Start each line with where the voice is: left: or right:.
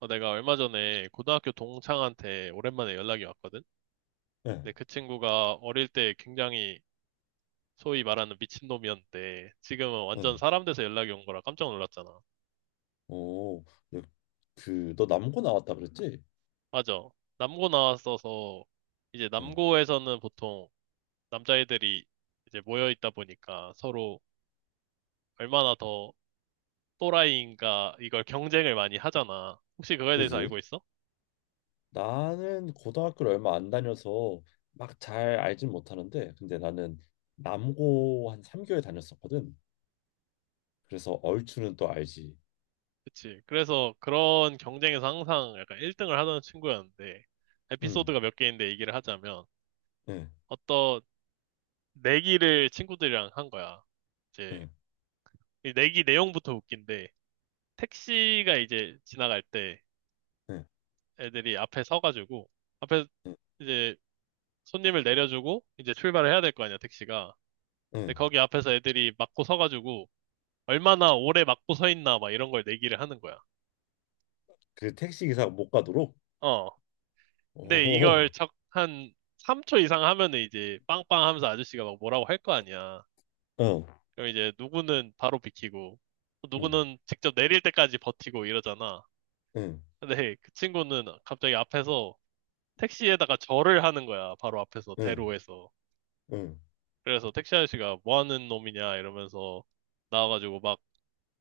right: 내가 얼마 전에 고등학교 동창한테 오랜만에 연락이 왔거든?
left: 예,
right: 근데 그 친구가 어릴 때 굉장히 소위 말하는 미친놈이었는데 지금은 완전
left: 응.
right: 사람 돼서 연락이 온 거라 깜짝 놀랐잖아.
left: 오, 예, 그, 너 남고 나왔다 그랬지?
right: 맞아. 남고 나왔어서 이제
left: 응,
right: 남고에서는 보통 남자애들이 이제 모여 있다 보니까 서로 얼마나 더 또라이인가 이걸 경쟁을 많이 하잖아. 혹시 그거에 대해서
left: 그지?
right: 알고 있어?
left: 나는 고등학교를 얼마 안 다녀서 막 잘 알진 못하는데, 근데 나는 남고 한 3개월 다녔었거든. 그래서 얼추는 또 알지.
right: 그치. 그래서 그런 경쟁에서 항상 약간 1등을 하던 친구였는데,
left: 응,
right: 에피소드가 몇 개인데 얘기를 하자면,
left: 응,
right: 어떤 내기를 친구들이랑 한 거야. 이제,
left: 응,
right: 이 내기 내용부터 웃긴데, 택시가 이제 지나갈 때
left: 응,
right: 애들이 앞에 서가지고, 앞에
left: 응,
right: 이제 손님을 내려주고, 이제 출발을 해야 될 거 아니야, 택시가. 근데
left: 응.
right: 거기 앞에서 애들이 막고 서가지고, 얼마나 오래 막고 서 있나, 막 이런 걸 내기를 하는 거야.
left: 그 택시 기사가 못 가도록.
right: 어. 근데
left: 오,
right: 이걸 한 3초 이상 하면은 이제 빵빵 하면서 아저씨가 막 뭐라고 할 거 아니야.
left: 응,
right: 그럼 이제 누구는 바로 비키고, 또
left: 응,
right: 누구는 직접 내릴 때까지 버티고 이러잖아.
left: 응,
right: 근데 그 친구는 갑자기 앞에서 택시에다가 절을 하는 거야. 바로 앞에서,
left: 응,
right: 대로에서.
left: 응,
right: 그래서 택시 아저씨가 뭐 하는 놈이냐 이러면서 나와가지고 막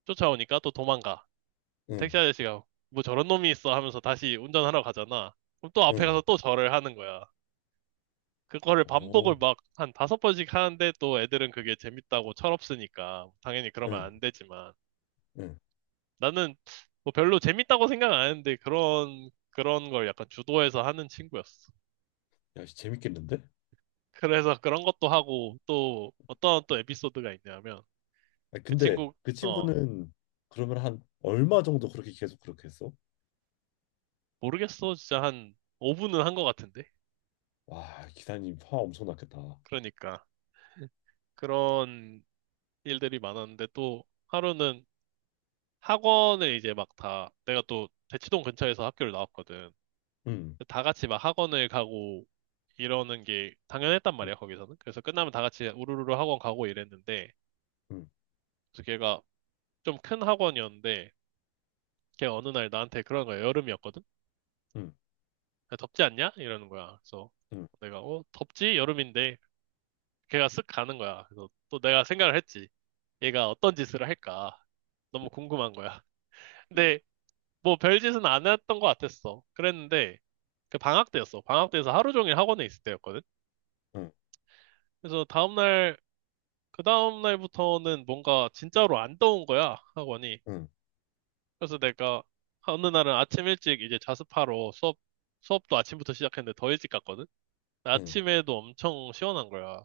right: 쫓아오니까 또 도망가. 그럼
left: 응,
right: 택시 아저씨가 뭐 저런 놈이 있어 하면서 다시 운전하러 가잖아. 그럼 또 앞에
left: 응.
right: 가서 또 절을 하는 거야. 그거를 반복을
left: 오,
right: 막 한 다섯 번씩 하는데 또 애들은 그게 재밌다고 철없으니까 당연히 그러면
left: 응,
right: 안 되지만
left: 응.
right: 나는 뭐 별로 재밌다고 생각 안 했는데 그런 걸 약간 주도해서 하는 친구였어.
left: 야, 재밌겠는데?
right: 그래서 그런 것도 하고 또 어떤 또 에피소드가 있냐면
left: 아니,
right: 그
left: 근데
right: 친구
left: 그
right: 어
left: 친구는 그러면 한 얼마 정도 그렇게 계속 그렇게 했어?
right: 모르겠어 진짜 한 5분은 한 것 같은데
left: 와, 기사님 화 엄청 났겠다.
right: 그러니까 그런 일들이 많았는데 또 하루는 학원을 이제 막 다 내가 또 대치동 근처에서 학교를 나왔거든.
left: 응,
right: 다 같이 막 학원을 가고 이러는 게 당연했단
left: 응,
right: 말이야, 거기서는. 그래서 끝나면 다 같이 우르르르 학원 가고 이랬는데,
left: 응,
right: 그래서 걔가 좀 큰 학원이었는데, 걔 어느 날 나한테 그런 거야. 여름이었거든?
left: 응,
right: 야, 덥지 않냐? 이러는 거야. 그래서
left: 응,
right: 내가, 어, 덥지? 여름인데. 걔가 쓱 가는 거야. 그래서 또 내가 생각을 했지. 얘가 어떤 짓을 할까? 너무 궁금한 거야. 근데 뭐 별짓은 안 했던 것 같았어. 그랬는데, 그 방학 때였어. 방학 때에서 하루 종일 학원에 있을 때였거든?
left: 응,
right: 그래서 다음날 그 다음 날부터는 뭔가 진짜로 안 더운 거야, 학원이.
left: 응,
right: 그래서 내가 어느 날은 아침 일찍 이제 자습하러 수업도 아침부터 시작했는데 더 일찍 갔거든?
left: 응,
right: 아침에도 엄청 시원한 거야.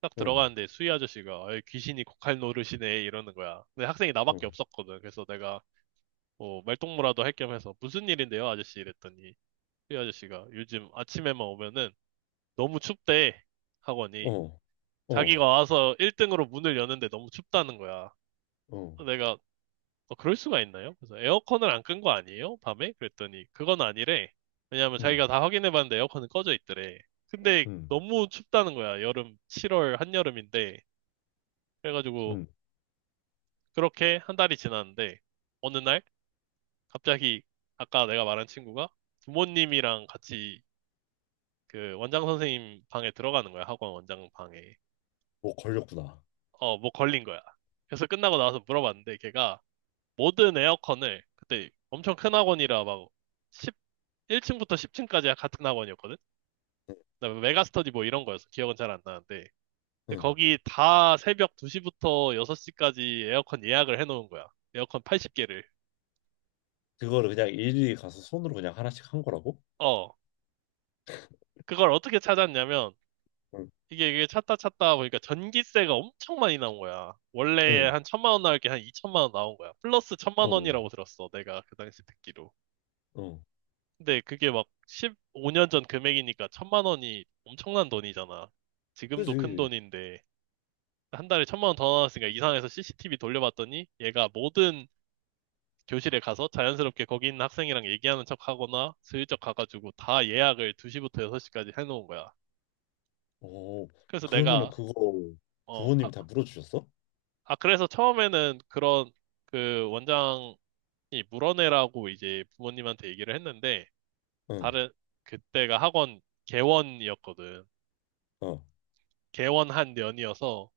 right: 딱
left: 응, 응,
right: 들어가는데 수희 아저씨가 "아이, 귀신이 고칼 노릇이네" 이러는 거야. 근데 학생이 나밖에
left: 응,
right: 없었거든. 그래서 내가 뭐 말동무라도 할 겸 해서 무슨 일인데요, 아저씨 이랬더니 수희 아저씨가 요즘 아침에만 오면은 너무 춥대, 학원이.
left: 어, 어,
right: 자기가 와서 1등으로 문을 여는데 너무 춥다는 거야.
left: 어,
right: 내가 어, 그럴 수가 있나요? 그래서 에어컨을 안 끈 거 아니에요? 밤에? 그랬더니 그건 아니래. 왜냐하면
left: 응,
right: 자기가 다 확인해봤는데 에어컨은 꺼져 있더래. 근데
left: 응,
right: 너무 춥다는 거야. 여름 7월 한여름인데. 그래가지고
left: 응,
right: 그렇게 한 달이 지났는데 어느 날 갑자기 아까 내가 말한 친구가 부모님이랑 같이 그 원장 선생님 방에 들어가는 거야. 학원 원장 방에.
left: 뭐 걸렸구나.
right: 어, 뭐 걸린 거야. 그래서 끝나고 나와서 물어봤는데 걔가 모든 에어컨을 그때 엄청 큰 학원이라 막 1층부터 10층까지야 같은 학원이었거든?
left: 응,
right: 그다음에 메가스터디 뭐 이런 거였어. 기억은 잘 안 나는데. 근데
left: 응.
right: 거기 다 새벽 2시부터 6시까지 에어컨 예약을 해놓은 거야. 에어컨 80개를.
left: 그거를 그냥 일일이 가서 손으로 그냥 하나씩 한 거라고?
right: 어. 그걸 어떻게 찾았냐면,
left: 응,
right: 이게, 찾다 찾다 보니까 전기세가 엄청 많이 나온 거야. 원래
left: 응,
right: 한 천만 원 나올 게 한 2천만 원 나온 거야. 플러스 천만
left: 어,
right: 원이라고 들었어. 내가 그 당시 듣기로.
left: 어,
right: 근데 그게 막 15년 전 금액이니까 천만 원이 엄청난 돈이잖아. 지금도 큰
left: 그지.
right: 돈인데. 한 달에 천만 원 더 나왔으니까 이상해서 CCTV 돌려봤더니 얘가 모든 교실에 가서 자연스럽게 거기 있는 학생이랑 얘기하는 척 하거나 슬쩍 가가지고 다 예약을 2시부터 6시까지 해놓은 거야.
left: 어,
right: 그래서
left: 그러면은
right: 내가,
left: 그거
right: 어, 아,
left: 부모님이 다 물어주셨어?
right: 아, 그래서 처음에는 그런 그 원장이 물어내라고 이제 부모님한테 얘기를 했는데
left: 응,
right: 다른, 그때가 학원 개원이었거든.
left: 어,
right: 개원한 년이어서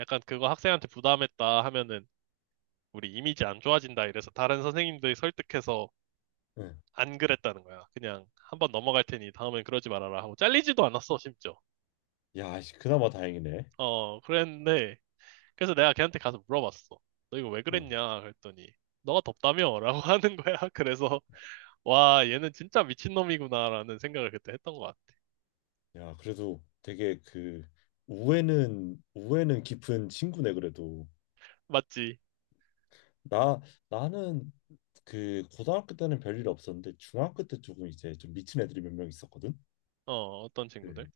right: 약간 그거 학생한테 부담했다 하면은 우리 이미지 안 좋아진다 이래서 다른 선생님들이 설득해서
left: 응.
right: 안 그랬다는 거야. 그냥 한번 넘어갈 테니 다음엔 그러지 말아라 하고 잘리지도 않았어, 심지어.
left: 야, 씨, 그나마 다행이네.
right: 그랬는데 그래서 내가 걔한테 가서 물어봤어. 너 이거 왜
left: 응.
right: 그랬냐? 그랬더니 너가 덥다며? 라고 하는 거야. 그래서 와, 얘는 진짜 미친놈이구나라는 생각을 그때 했던 것 같아.
left: 야, 그래도 되게 그 우애는 깊은 친구네 그래도.
right: 맞지?
left: 나 나는 그 고등학교 때는 별일 없었는데 중학교 때 조금 이제 좀 미친 애들이 몇 명 있었거든.
right: 어, 어떤
left: 그
right: 친구들?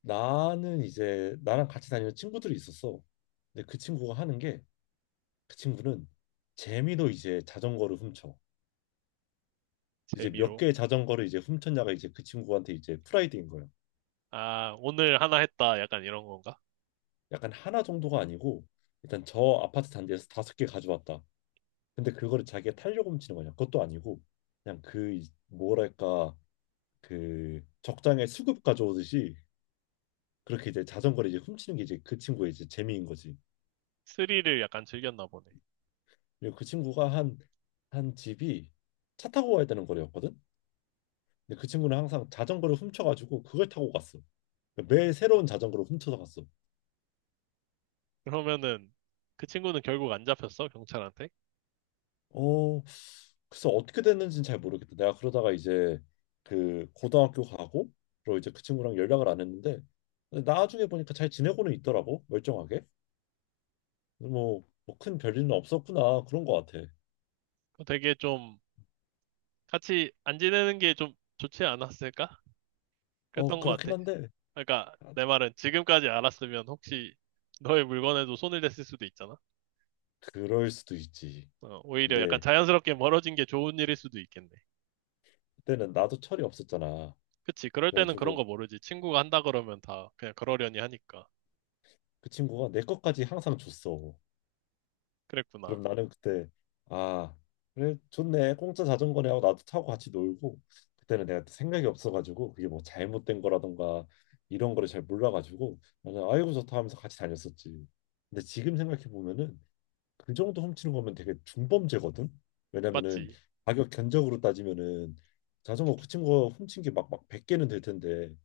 left: 나는 이제 나랑 같이 다니는 친구들이 있었어. 근데 그 친구가 하는 게 그 친구는 재미로 이제 자전거를 훔쳐. 이제 몇
right: 재미로.
left: 개의 자전거를 이제 훔쳤냐가 이제 그 친구한테 이제 프라이드인 거야.
right: 아, 오늘 하나 했다. 약간 이런 건가?
left: 약간 하나 정도가 아니고 일단 저 아파트 단지에서 다섯 개 가져왔다. 근데 그거를 자기가 타려고 훔치는 거냐? 그것도 아니고 그냥 그 뭐랄까 그 적장에 수급 가져오듯이 그렇게 이제 자전거를 이제 훔치는 게 이제 그 친구의 이제 재미인 거지.
right: 스릴을 약간 즐겼나 보네.
left: 그리고 그 친구가 한 한 집이 차 타고 가야 되는 거리였거든. 근데 그 친구는 항상 자전거를 훔쳐가지고 그걸 타고 갔어. 매 새로운 자전거를 훔쳐서 갔어.
right: 그러면은 그 친구는 결국 안 잡혔어, 경찰한테?
left: 어, 글쎄 어떻게 됐는지는 잘 모르겠다. 내가 그러다가 이제 그 고등학교 가고 그리고 이제 그 친구랑 연락을 안 했는데 근데 나중에 보니까 잘 지내고는 있더라고 멀쩡하게. 뭐 큰 별일은 없었구나 그런 거 같아.
right: 그거 되게 좀 같이 안 지내는 게 좀 좋지 않았을까?
left: 어
right: 그랬던 것
left: 그렇긴
right: 같아.
left: 한데.
right: 그러니까
left: 아,
right: 내 말은 지금까지 알았으면 혹시 너의 물건에도 손을 댔을 수도 있잖아.
left: 그럴 수도 있지.
right: 어, 오히려 약간
left: 근데
right: 자연스럽게 멀어진 게 좋은 일일 수도 있겠네.
left: 그때는 나도 철이 없었잖아.
right: 그치, 그럴 때는 그런
left: 그래가지고
right: 거 모르지. 친구가 한다 그러면 다 그냥 그러려니 하니까.
left: 그 친구가 내 것까지 항상 줬어. 그럼
right: 그랬구나.
left: 나는 그때 아 그래 좋네 공짜 자전거네 하고 나도 타고 같이 놀고 그때는 내가 생각이 없어가지고 그게 뭐 잘못된 거라던가 이런 거를 잘 몰라가지고 나는 아이고 좋다 하면서 같이 다녔었지. 근데 지금 생각해 보면은 그 정도 훔치는 거면 되게 중범죄거든. 왜냐면은
right: 맞지?
left: 가격 견적으로 따지면은 자전거 그 친구가 훔친 게 막 100개는 될 텐데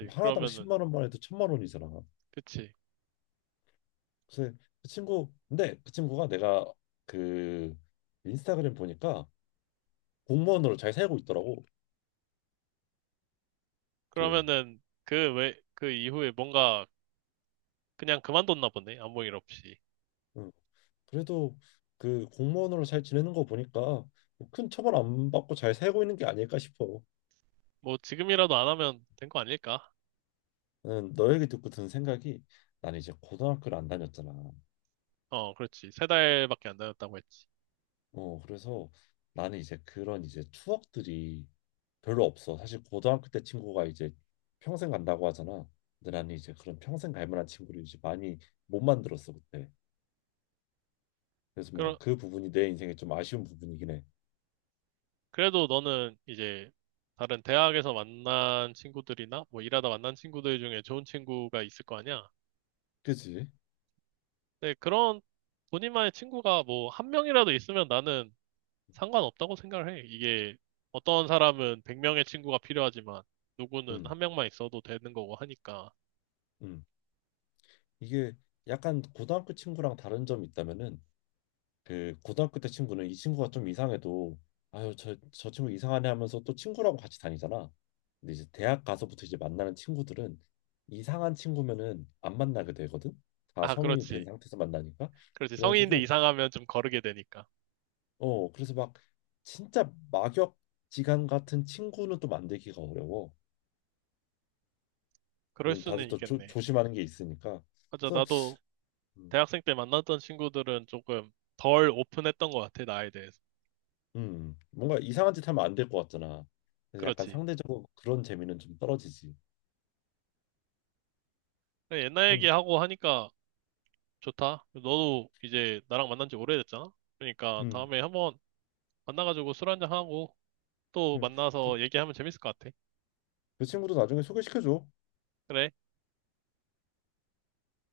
left: 그럼 하나당
right: 그러면은,
left: 10만 원만 해도 천만 원이잖아.
right: 그치.
left: 그래서 그 친구 근데 그 친구가 내가 그 인스타그램 보니까 공무원으로 잘 살고 있더라고. 그
right: 그러면은 그 왜, 그 이후에 뭔가 그냥 그만뒀나 보네. 아무 일 없이.
left: 응. 그래도 그 공무원으로 잘 지내는 거 보니까 뭐큰 처벌 안 받고 잘 살고 있는 게 아닐까 싶어.
right: 뭐 지금이라도 안 하면 된 거 아닐까?
left: 응, 너 얘기 듣고 든 생각이 나는 이제 고등학교를 안 다녔잖아.
right: 어, 그렇지. 세 달밖에 안 다녔다고 했지.
left: 어 그래서 나는 이제 그런 이제 추억들이 별로 없어 사실 고등학교 때 친구가 이제 평생 간다고 하잖아. 근데 나는 이제 그런 평생 갈 만한 친구를 이제 많이 못 만들었어 그때. 그래서 뭔가
right: 그러,
left: 그 부분이 내 인생에 좀 아쉬운 부분이긴 해.
right: 그래도 너는 이제 다른 대학에서 만난 친구들이나 뭐 일하다 만난 친구들 중에 좋은 친구가 있을 거 아니야?
left: 그지?
right: 근데 그런 본인만의 친구가 뭐 한 명이라도 있으면 나는 상관없다고 생각을 해. 이게 어떤 사람은 100명의 친구가 필요하지만 누구는
left: 음,
right: 한 명만 있어도 되는 거고 하니까.
left: 음. 이게 약간 고등학교 친구랑 다른 점이 있다면은 그 고등학교 때 친구는 이 친구가 좀 이상해도 아유 저 친구 이상하네 하면서 또 친구라고 같이 다니잖아. 근데 이제 대학 가서부터 이제 만나는 친구들은 이상한 친구면은 안 만나게 되거든. 다
right: 아,
left: 성인이 된
right: 그렇지.
left: 상태에서 만나니까.
right: 그렇지. 성인인데
left: 그래가지고
right: 이상하면 좀 거르게 되니까.
left: 그래서 막 진짜 막역 지간 같은 친구는 또 만들기가 어려워.
right: 그럴
left: 왜냐면
right: 수는
left: 다들 또 조,
right: 있겠네.
left: 조심하는 게 있으니까.
right: 맞아,
left: 그래서
right: 나도
left: 음,
right: 대학생 때 만났던 친구들은 조금 덜 오픈했던 것 같아, 나에 대해서.
left: 뭔가 이상한 짓 하면 안 될 것 같잖아. 그래서 약간
right: 그렇지.
left: 상대적으로 그런 재미는 좀 떨어지지.
right: 그래, 옛날
left: 음,
right: 얘기하고 하니까 좋다. 너도 이제 나랑 만난 지 오래됐잖아? 그러니까
left: 음.
right: 다음에 한번 만나가지고 술 한 잔하고 또
left: 음. 그,
right: 만나서 얘기하면 재밌을 것 같아.
left: 그 친구도 나중에 소개시켜줘.
right: 그래.